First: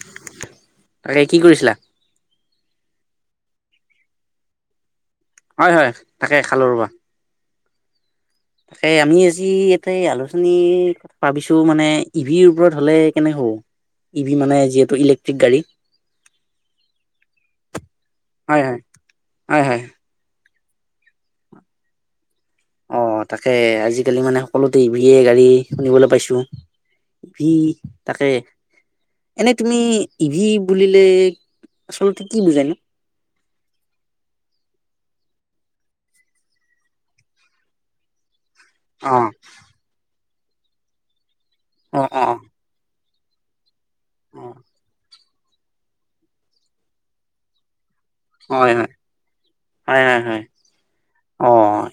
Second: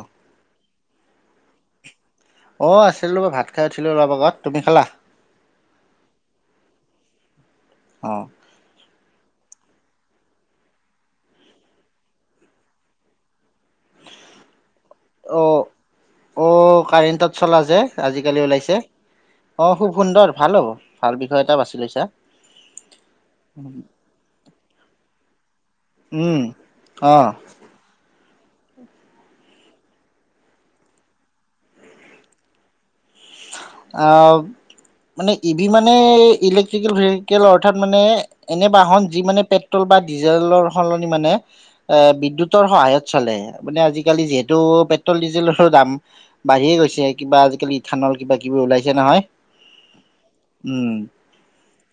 অহ তাকে কি কৰিছিলা? অ আছিলো অ ভাত খাই উঠিলো অলপ আগত তুমি খালা? হয় হয় থাকে খালৰ বন, অ তাকে আমি আজি এতে আলোচনীৰ ভাবিছো মানে ই ভিৰ ওপৰত হলে কেনেকে হ'ব? ই ভি মানে যিহেতু ইলেক্ট্ৰিক অ গাড়ী। অ কাৰেণ্টত চলা যে আজিকালি হয় ওলাইছে হয় হয় অ হয়। খুব সুন্দৰ ভাল হ'ব। ভাল বিষয় এটা বাছি লৈছা। অ তাকে আজিকালি মানে সকলোতে ই ভিয়ে গাড়ী শুনিবলৈ পাইছো উম অ ইভি তাকে, এনে তুমি ইভি বুলিলে আচলতে কি বুজায় নো? অ মানে ইভি মানে ইলেক্ট্ৰিকেল ভেহিকেল অৰ্থাৎ মানে, এনে বাহন যি অ' মানে পেট্ৰল বা ডিজেলৰ সলনি মানে, এ অ' অ' বিদ্যুতৰ সহায়ত চলে মানে আজিকালি অ' যিহেতু- পেট্ৰল ডিজেলৰো দাম বাঢ়িয়ে গৈছে কিবা আজিকালি ইথানল কিবা কিবি হয় ওলাইছে হয়, নহয় হয় হয় হয়, উম অ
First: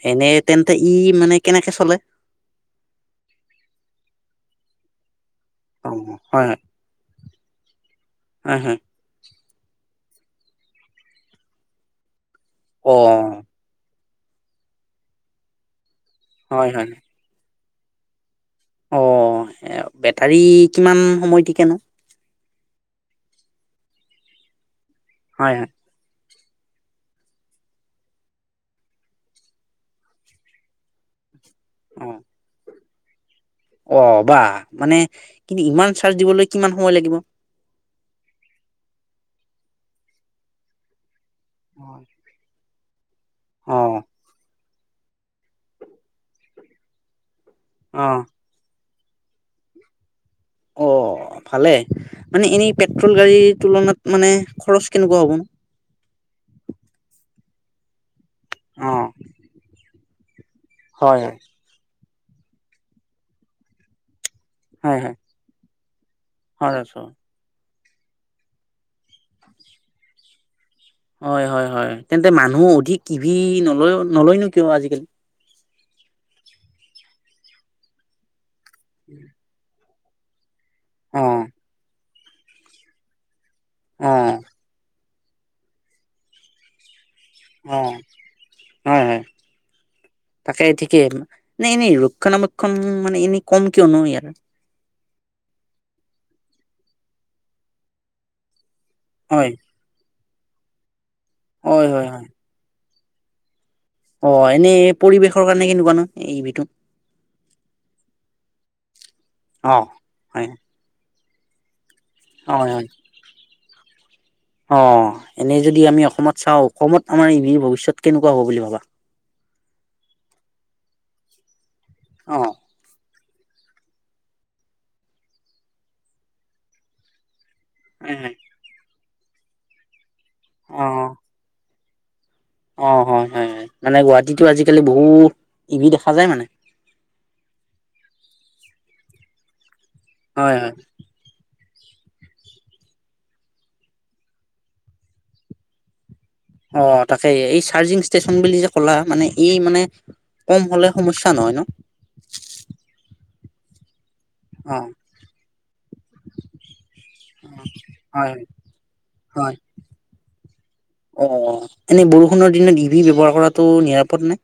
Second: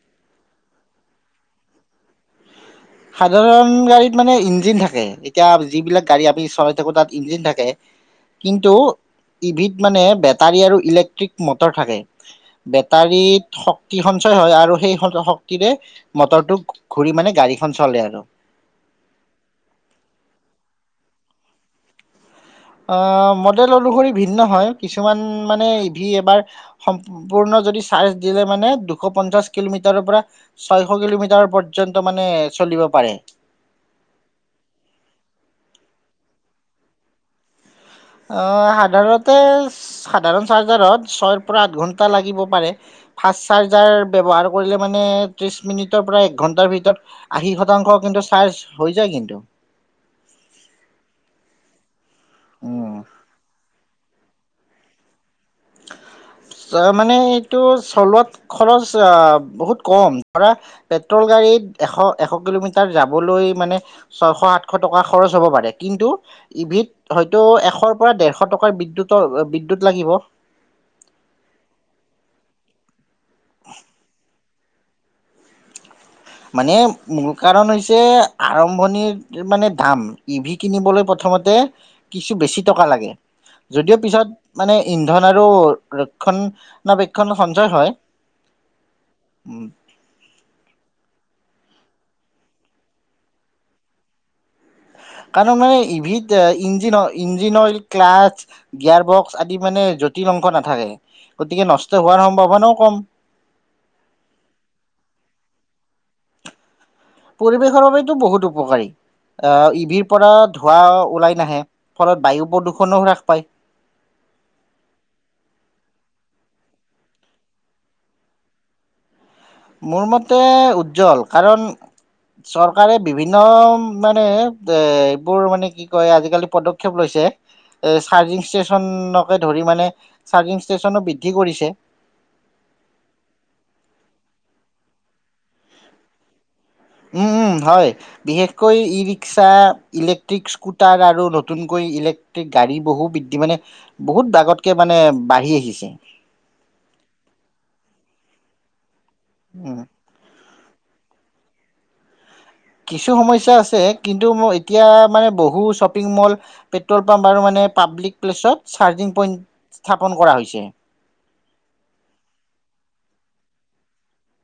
এনেই তেন্তে ই মানে কেনেকে চলে? সাধাৰণ গাড়ীত মানে ইঞ্জিন থাকে এতিয়া অ' যিবিলাক গাড়ী আমি হয় হয় চলাই থাকো তাত ইঞ্জিন থাকে হয় কিন্তু হয় ইভিত মানে বেটাৰী আৰু ইলেক্ট্ৰিক মটৰ থাকে। অ' বেটাৰীত শক্তি সঞ্চয় হয় আৰু সেই শক্তিৰে- মটৰটোক হয় হয়। ঘূৰি মানে গাড়ী খন চলে আৰু অ বেটাৰী কিমান সময় থিকে ন মডেল অনুসৰি ভিন্ন হয় [unintelligible] কিছুমান হয় মানে হয় ইভি এবাৰ সম্পূৰ্ণ যদি চাৰ্জ দিলে মানে দুশ পঞ্চাশ কিলোমিটাৰৰ পৰা ছয়শ কিলোমিটাৰৰ প [unintelligible] পযন্ত অ মানে চলিব [unintelligible] পাৰে অ বা মানে কিন্তু ইমান চাৰ্জ দিবলৈ কিমান সময় লাগিব সাধাৰণতে সাধাৰণ চাৰ্জাৰত ছয় পৰা আঠ অ ঘণ্টা লাগিব পাৰে ফাষ্ট অ চাৰ্জাৰ ব্যৱহাৰ কৰিলে মানে ত্ৰিশ মিনিটৰ পৰা এক ঘণ্টাৰ ভিতৰত আশী শতাংশ কিন্তু চাৰ্জ হৈ যায় কিন্তু অ ভালে মানে এনেই উম। পেট্ৰল গাড়ীৰ তুলনাত মানে খৰচ কেনেকুৱা হ'ব ন অ মানে এইটো চলোৱাত অ খৰচ বহুত কম কৰা হয় পেট্ৰল হয় গাড়ীত এশ এশ কিলোমিটাৰ যাবলৈ মানে ছয়শ আঠশ হয় টকা হয় খৰচ হ'ব পাৰে কিন্তু খৰচ হয়। ইবিত হয়তো এশৰ পৰা ডেৰশ টকাৰ বিদ্যুতৰ বিদ্যুত লাগিব হয় হয় হয় তেন্তে মানুহ অধিক টিভি নলয় নলয় নেকি কিয় আজিকালি মানে মূল কাৰণ হৈছে আৰম্ভণিৰ মানে ধাম ই ভি কিনিবলৈ অ প্ৰথমতে কিছু বেছি টকা লাগে যদিও অ পিছত মানে ই ধন আৰু ৰক্ষনাবেষণ অ হয় হয় তাকে ঠিকেই নাই এনেই ৰক্ষণাবেক্ষণ মানে এনেই কম কিয় নো আৰু কাৰণ মানে ইভিত engine engine oil clutch gear box হয় আদি মানে যত কি মাংস নাথাকে। গতিকে হয় নষ্ট হয় হয়। হোৱাৰ সম্ভাৱনাও কম, অ এনেই পৰিৱেশৰ কাৰণে কেনেকুৱানো এই বিধু পৰিৱেশৰ বাবেতো বহুত উপকাৰী অ আহ ইভিৰ পৰা ধোঁৱা ওলাই, নাহে ফলত বায়ু অ হয় প্ৰদূষণো হ্ৰাস পায় অ এনেই যদি আমি অসমত চাও, অসমত আমাৰ ই ভৱিষ্যত কেনেকোৱা হ'ব বুলি ভাবা, মোৰ মতে উজ্জ্বল কাৰণ অ চৰকাৰে বিভিন্ন মানে এইবোৰ মানে কি কয় আজিকালি পদক্ষেপ লৈছে। এ হয় চাৰ্জিং ষ্টেচন, ধৰি মানে চাৰ্জিং অ ষ্টেচনো বৃদ্ধি কৰিছে। অ হয় হয় হয় মানে গুৱাহাটীতো আজিকালি বহুত ইভি দেখা যায় মানে উম উম হয় বিশেষকৈ ই ৰিক্সা ইলেক্ট্ৰিক হয় হয় স্কুটাৰ আৰু নতুন, ইলেক্ট্ৰিক গাড়ী বহু বৃদ্ধি মানে বহুত আগতকে মানে বাঢ়ি আহিছে। অ তাকে এই চাৰ্জিং ষ্টেচন বুলি যে ক'লা। মানে ই উম মানে, কম হ'লে সমস্যা নহয় ন, কিছু সময় ইচ্ছা আছে কিন্তু অ এতিয়া মানে বহু শ্বপিং মল পেট্ৰল পাম্প আৰু মানে পাব্লিক হয় প্লেছত চাৰ্জিং হয় পইণ্ট স্থাপন কৰা হৈছে। অ তটো নিৰাপদ নাই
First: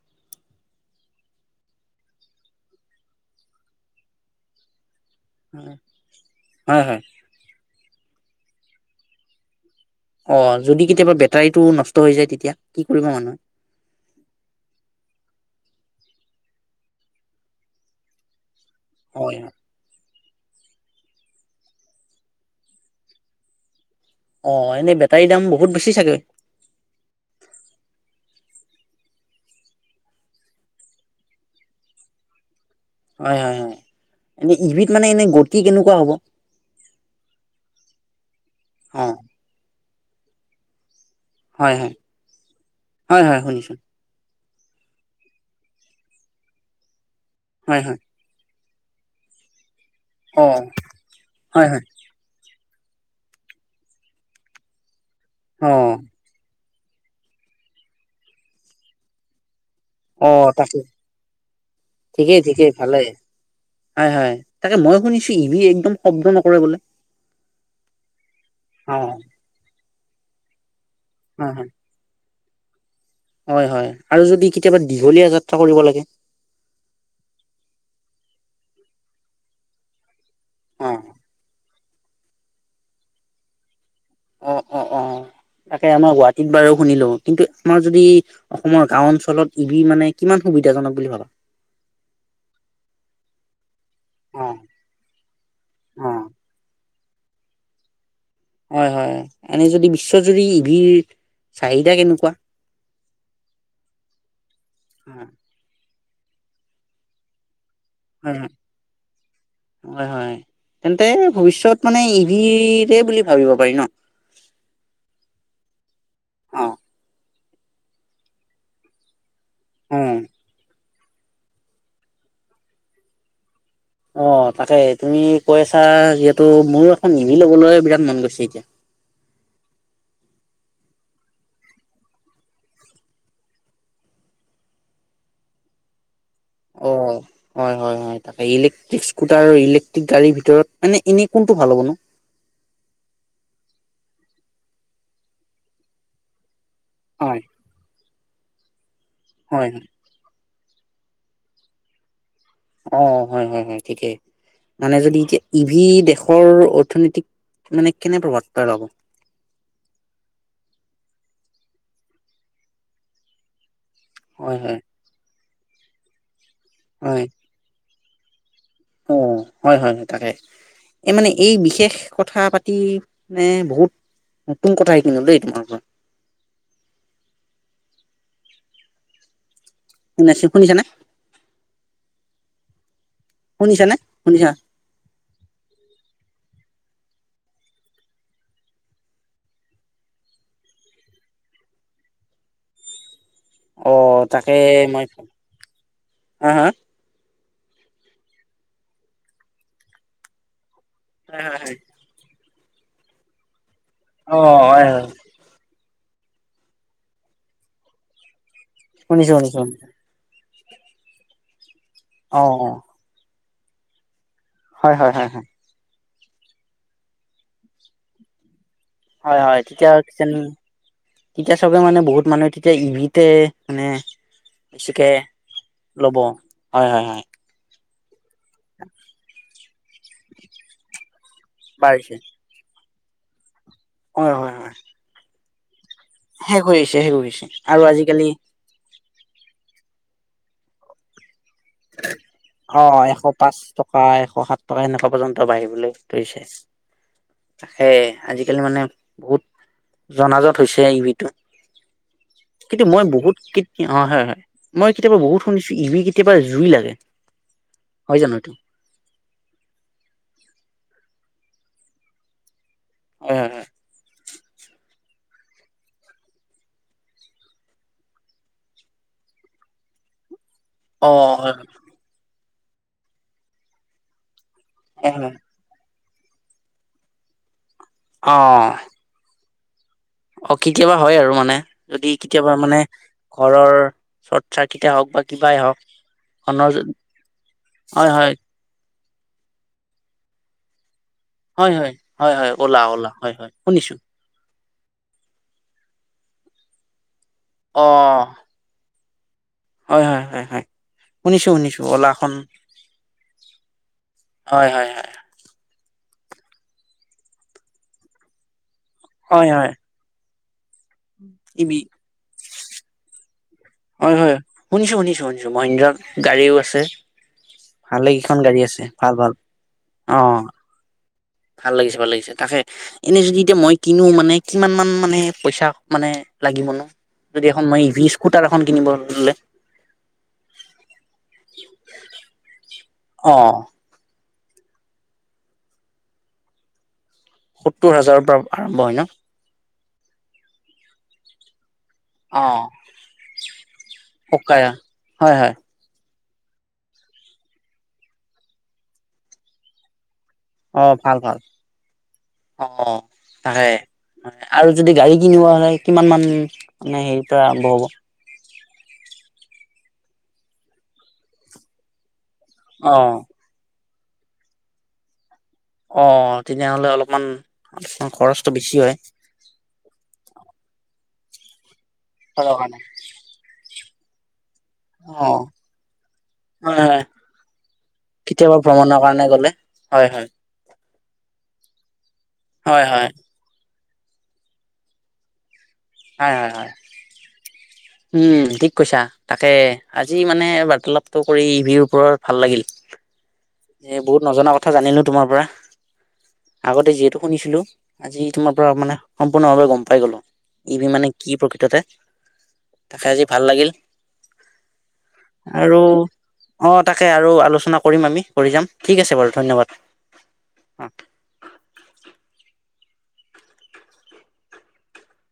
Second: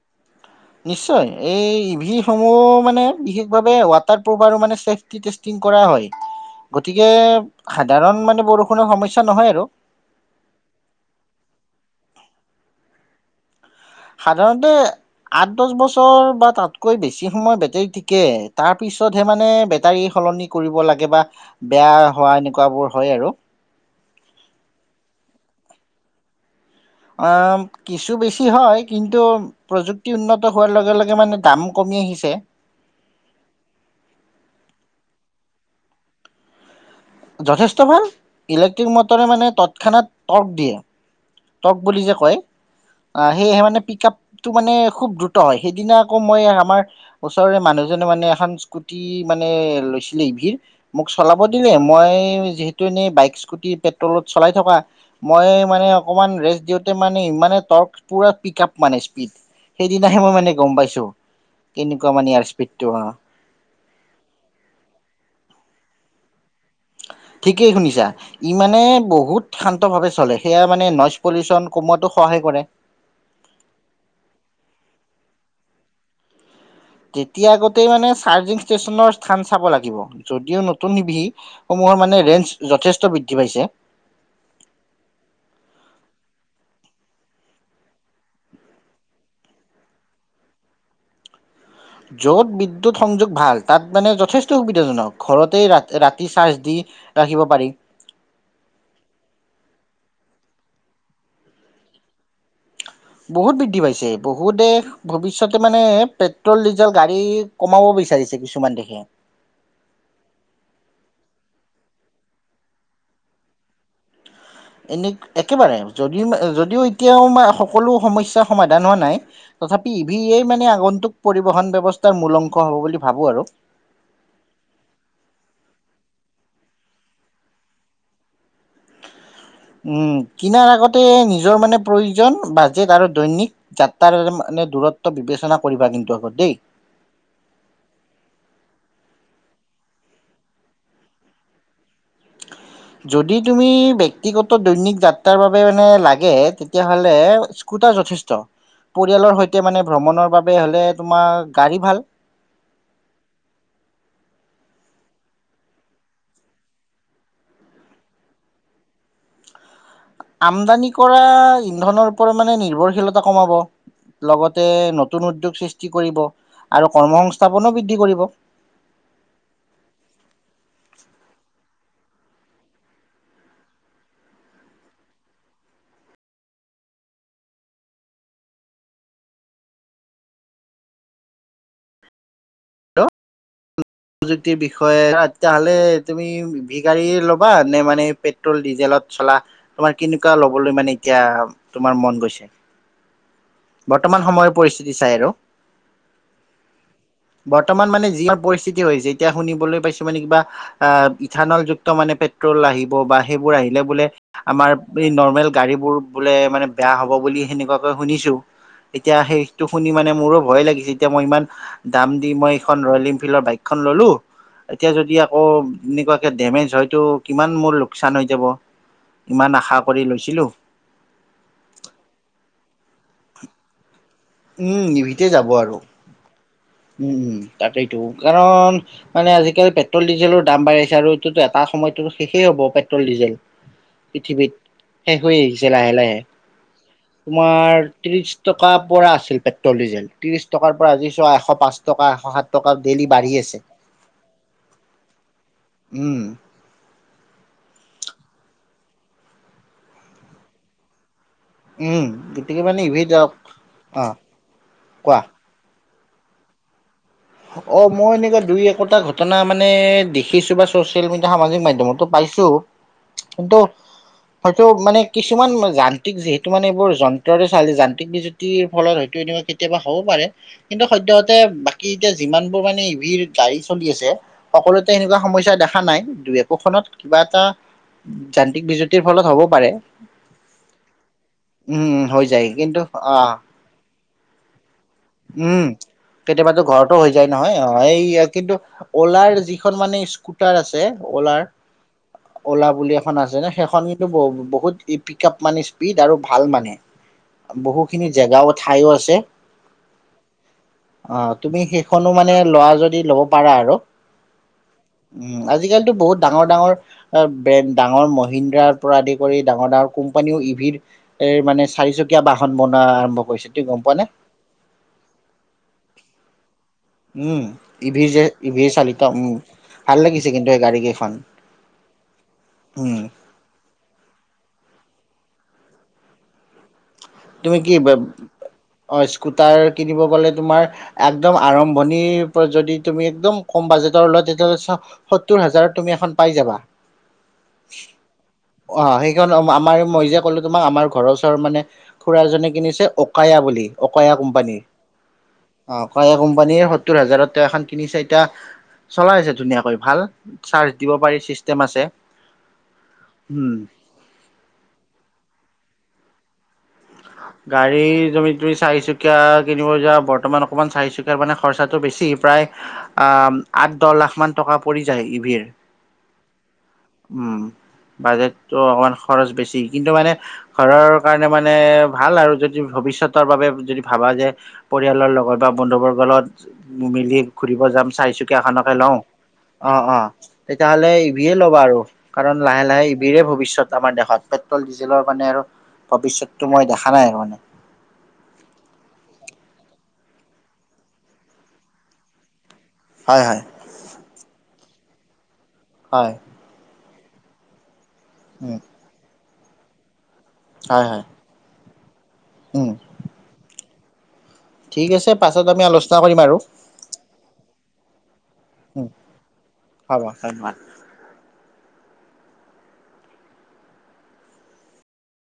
নিশ্চয় এই ই ভিসমূহ মানে বিশেষভাৱে ৱাটাৰপ্ৰুফ আৰু মানে চেফ টিতেচটিং কৰা হয় হয় হয় গতিকে সাধাৰণ মানে বৰষুণৰ সমস্যা নহয় আৰু অ যদি কেতিয়াবা বেটাৰীটো নষ্ট হৈ যায় তেতিয়া কি কৰিব মানুহে, সাধাৰণতে আঠ দহ বছৰ বা তাতকৈ বেছি সময় বেটেৰী ঠিকে তাৰ পিছতহে হয় হয় মানে বেটাৰী সলনি কৰিব লাগে বা বেয়া হোৱা এনেকুৱাবোৰ হয় আৰু অ এনেই বেটাৰী দাম বহুত বেছি চাগৈ কিছু বেছি হয় কিন্তু প্ৰযুক্তি উন্নত হোৱাৰ লগে লগে মানে দাম কমি আহিছে। হয় হয় হয় এনে ইবিধ মানে এনে গতি কেনেকুৱা হ'ব? যথেষ্ট ভাল ইলেক্ট্ৰিক অ মটৰে মানে তৎক্ষণাত। ক দিয়ে হয় টক হয় বুলি যে কয় হয় আহ হয় সেয়েহে শুনিছো মানে পিক আপ টো মানে খুব দ্ৰুত হয় সেইদিনা আকৌ মই আমাৰ। ওচৰৰে হয় হয় মানুহজনে মানে এখন। কুটি মানে। অ মোক চলাব হয় দিলে। হয় যিহেতু এনেই বাইক স্কুটি পেট্ৰলত চলাই থকা মই অ মানে অকমান ৰেষ্ট দিওঁ। মানে ইমানে টৰ্ক পুৰা পিক আপ মানে স্পীড সেইদিনাহে মই মানে অ' গম তাকে পাইছো কেনেকুৱা মানে ঠিকেই ইয়াৰ ঠিকেই স্পীডটো ভালে অ হয় হয় তাকে মই শুনিছো ইবি একদম শব্দ নকৰে বোলে ঠিকেই শুনিছা ই মানে অ বহুত শান্ত ভাৱে চলে। সেয়া মানে নজ হয় পলিচন হয় কমোৱা সহায় কৰে। হয় হয় আৰু যদি কেতিয়াবা দীঘলীয়া যাত্ৰা কৰিব লাগে। যেতিয়া আগতেই মানে চাৰ্জিং ষ্টেচনত থম চাব লাগিব যদিও অ নতুন ইভি হ মোৰ মানে ৰেঞ্চ যথেষ্ট বৃদ্ধি পাইছে। অ' অ' অ' তাকে আমাৰ গুৱাহাটীত বাৰু শুনিলো কিন্তু আমাৰ যদি অসমৰ গাও অঞ্চলত ইবি মানে কিমান সুবিধাজনক বুলি ভাবা। য'ত বিদ্যুৎ সংযোগ ভাল। তাত মানে অ যথেষ্ট সুবিধাজনক ঘৰতেই ৰা অ ৰাতি চাৰ্জ দি ৰাখিব পাৰি। হয় হয় এনে যদি বিশ্বজুৰি ইভিৰ চাহিদা কেনেকুৱা? বহুত বৃদ্ধি পাইছে বহু দেশ হয় ভৱিষ্যতে মানে পেট্ৰল ডিজেল গাড়ী। কমাব হয় বিচাৰিছে কিছুমান দেশে হয় হয় তেন্তে ভৱিষ্যত মানে ইভিৰে বুলি ভাবিব পাৰি ন? এনে একেবাৰে যদি অ যদিও এতিয়াও। সকলো সমস্যা সমাধান হোৱা নাই। তথাপি অ ইভিয়েই মানে আগন্তুক। পৰিবহন ব্যৱস্থাৰ মূল অংশ হ'ব বুলি ভাবো আৰু অ' তাকে তুমি কৈ আছা যিহেতু মোৰ এখন ইভি লবলৈ বিৰাট মন গৈছে এতিয়া। উম কিনাৰ আগতে নিজৰ মানে প্ৰয়োজন বাজেট আৰু দৈনিক যাত্ৰাৰ মানে দূৰত্ব বিবেচনা কৰিবা কিন্তু আগতে। অ' হয় হয় হয় তাকে ইলেক্ট্ৰিক স্কুটাৰ। ট্ৰিক গাড়ীৰ ভিতৰত মানে এনে কোনটো ভাল হ'ব নো যদি তুমি ব্যয়ক্তিগত দৈনিক যাত্ৰাৰ বাবে মানে লাগে। তেতিয়াহ'লে হয় স্কুটাৰ যথেষ্ট। পৰিয়ালৰ সৈতে হয় মানে হয় ভ্ৰমণৰ বাবে। ত হ'লে তোমাৰ গাড়ী ভাল। অ হয় হয় হয় ঠিকেই মানে যদি এতিয়া ইভি দেশৰ অৰ্থনীতিক মানে কেনে প্ৰভাৱ পেলাব। আমদানি কৰা ইন্ধনৰ ওপৰত মানে নিৰ্ভৰশীলতা কমাব। হয় লগতে হয় নতুন উদ্যোগ। সৃষ্টি কৰিব। আৰু কৰ্মসংস্থাপনো বৃদ্ধি কৰিব। উব। অঁ হয় হয় হয় তাকে এই মানে এই বিশেষ কথা পাতি মানে বহুত নতুন কথা শিকিলোঁ দেই তোমাৰ পৰা। নে চিখোনি জানা। শুনিছা প্ৰযুক্তিৰ বিষয়ে তেতিয়াহলে তুমি। ভ গাড়ী ল'বা নে মানে পেট্ৰল ডিজেলত চলা তোমাৰ কেনেকুৱা লবলৈ মানে এতিয়া তোমাৰ মন গৈছে। অ বৰ্তমান সময়ৰ তাকে পৰিস্থিতি মই চাই আৰু হা হা। বৰ্তমান মানে যিমান পৰিস্থিতি। হৈছে এতিয়া শুনিবলৈ পাইছো মানে কিবা। অ হয় হয় ইথানল হয়। যুক্ত মানে। তোৰ লাহিব বা সেইবোৰ আহিব। বোলে বোলে অ আমাৰ হয় হয় এই নৰ্মেল গাড়ীবোৰ। বোলে মানে বেয়া হ'ব বুলি সেনেকুৱাকৈ শুনিছো। এতিয়া শুনিছো শুনিছো সেইটো শুনিছো। শুনি মানে মোৰো। ভয় লাগিছে এতিয়া মই ইমান। দাম দি অ মই অ এখন ৰয়েল এনফিল্ডৰ বাইক। খন ল'লো। এতিয়া হয় হয় যদি হয় আকৌ হয় এনেকুৱা, ডেমেজ হয়তটো কিমান মোৰ লোকচান হৈ যাব। হয় ইমান হয় আশা তেতিয়া কৰি কি লৈছিলো তেতিয়া চবে মানে বহুত মানুহে তেতিয়া ইভিত। তে মানে। [unintelligible] উম বেছিকে ইভিতে যাব আৰু। ল'ব হয় হয় উম হয় উম তাকেই। টো। কাৰণ মানে আজিকালি। পেট্ৰল ডিজেলৰ দাম বাঢ়িচে আৰু। এটা সময়তো বাঢ়িছে শেষই হব সপাই। Petrol diesel. হয় পৃথিৱীত হয় হয় শেষ হৈ আহিছে। ছে লাহে লাহে। শেষ হৈ আহিছে শেষ হৈ আহিছে তোমাৰ আৰু আজিকালি ত্ৰিশ টকা পৰা আছিলে। পেট্ৰল ডিজেল ত্ৰিশ টকাৰ পৰা আজি চোৱা। পাঁচ টকা এশ সাত টকা অ ডেইলি এশ বাঢ়ি পাঁচ আছে টকা এশ সাত টকা এনেকুৱা পৰ্যন্ত বাঢ়িবলৈ উম ধৰিছে হেই আজি। আজিকালি মানে বহুত জনাজত হৈছে এইবিধ। উম গতিকে মানে কিন্তু মই ইভিত যাওক বহুত কেতিয়া অ হয় হয় মই কেতিয়াবা কোৱা বহুত শুনিছো ই। জুই লাগে। অ মই জানো এনেকুৱা এইটো দুই একোটা ঘটনা মানে দেখিছো বা। চচিয়েল মিডিয়া সামাজিক মাধ্যমতো পাইছো। হয় হয় কিন্ত। হয় হয়তো মানে কিছুমান যান্ত্ৰিক যিহেতু মানে এইবোৰ যন্ত্ৰৰে চালী যান্ত্ৰিক বিজুতিৰ ফলত হয়তো এনেকোৱা কেতিয়াবা হ'ব পাৰে। কিন্তু অ সদ্যহতে হয় বাকী। যিমানবোৰ মানে ইভিৰ গাড়ী চলি আছে। সকলোতে হয় সেনেকুৱা হয় সমস্যা দেখা নাই। দুই একোখনত কিবা এটা। অ যান্ত্ৰিক বিজুতিৰ ফলত হ'ব। পাৰে। অ কেতিয়াবা হয় আৰু মানে উম যদি হৈ যায় কেতিয়াবা কিন্তু মানে আহ ঘৰৰ। চত চা ইত। উম কেতিয়াবা ঘৰতো হৈ যায় নহয় অ এই হয় হয় কিন্তু। অ'লাৰ যিখন মানে স্কুটাৰ আছে। অলাৰ হয় হয় হয় হয় অলাৰ অ'লা বুলি অ'লা এখন হয় আছে নে হয় সেইখন শুনিছো কিন্তু বহুত। ই পিকা আপ মানে স্পীড আৰু ভাল মানে। অ বহুখিনি জেগাও ঠাইও আছে। হয় হয় হয় হয় অ শুনিছো তুমি শুনিছো সেইখনো অ'লাখন মানে লোৱা যদি লব পাৰা আৰু হয় হয় হয় উ আজি কালিতো বহুত। ডাঙৰ ডাঙৰ ব্ৰেন ডাঙৰ মহিন্দ্ৰা। আদি কৰি হয় ডাঙৰ হয় ডাঙৰ কোম্পানীও ই। বিৰ। এ মানে ইবি চাৰিচকীয়া বাহন বনোৱা আৰম্ভ কৰিছিল।। তুমি গম পোৱা নে? শুনিছোঁ, শুনিছোঁ, শুনিছোঁ মহিন্দ্ৰ গাড়িও আছে। উম ই ভিৰ ভালে যে, কেইখন ই গাড়ী ভিৰ আছে চালিত, ভাল ভাল উম ভাল অ লাগিছে কিন্তু এই গাড়ী কেইখন। ভাল লাগিছে, ভাল লাগিছে, তাকে উম এনেই যদি এতিয়া মই কিনো, মানে কিমান মান? মানে, পইচা মানে, লাগিব ন? তুমি কি, অ ললে স্কুটাৰ কিনিব গ'লে তোমাৰ একদম আৰম্ভণিৰ পৰা যদি তুমি অ একদম কম বাজেটৰ সত্তৰ হাজাৰত তুমি এখন পাই যাবা। সত্তৰ হাজাৰৰ পৰা আৰম্ভ অ হয় ন? সেইখন আমাৰ মই যে ক'লো তোমাৰ, আমাৰ ঘৰৰ ওচৰত মানে? খুৰা অ এজনে কিনিছে, অকায়া বুলি, অকায়া পকা কোম্পানীৰ। হয় হয় অকায়া কোম্প পানীয়ে সত্তৰ হাজাৰৰ এখন কিনিছে এতিয়া, চলাই আছে ধুনীয়াকৈ ভাল। চাৰ্জ অ দিব পাৰি ভাল‌ ভাল চিষ্টেম আছে অ উম তাকে, আৰু যদি গাড়ী কিনিব হ'লে। কিমান মান? মানে হেৰি পৰা আৰম্ভ হ'ব? দুই চাৰিচুকীয়া কিনিব যোৱা, বৰ্তমান অকণমান চাৰিচুকীয়াৰ মানে খৰচাটো বেছি প্ৰায় অ আঁ, আঁ দহ লাখমান টকা পৰি যায় ইভিৰ। অঁ। উম বাজেটটো বেছি অকমান হয় খৰচ বেছি, কিন্তু মানে ঘৰৰ কাৰণে মানে ভাল আৰু অ যদি হয় ভৱিষ্যতৰ বাবে যদি- ভাবা যে পৰিয়ালৰ লগত বা বন্ধু বৰ্গৰ লগত হয় মিলি ঘুৰিব যাম চাৰি চুকীয়া কেতিয়াবা এখনকে লওঁ ভ্ৰমণৰ কাৰণে গ'লে অ অ হয় হয় তেতিয়াহ'লে- বিয়ে লগ কোৱা আৰু কাৰণ লাহে হয় লাহে হয় ইবিৰে ভৱিষ্যত। আমাৰ দেশত পেট্ৰল ডিজেলৰ মানে আৰু। হয় ভৱিষ্যতটো হয় মই হয় দেখা নাই আৰু মানে উম ঠিক কৈছা। তাকে আজি মানে বাৰ্তালাপটো কৰি ইভিৰ ওৰত ভাল লাগিল। হয়, হয়, এ বহুত নজনা কথা জানিলোঁ তোমাৰ পৰা। হয়। আগতে যিহেতু শুনিছিলোঁ। আজি তোমাৰ উম, পৰা মানে। সম্পূৰ্ণভাৱে গম পাই গলোঁ। ই হয়, ভি হয়, মানে কি প্ৰকৃততে। [unintelligible] উম, তাকে আজি ভাল লাগিল। ঠিক আছে পাছত আমি আৰু আলোচনা কৰিম আৰু অ তাকে আৰু আলোচনা কৰিম আমি। কৰি যাম উম, ঠিক আছে বাৰু ধন্যবাদ। হ'ব ধন্যবাদ। অঁ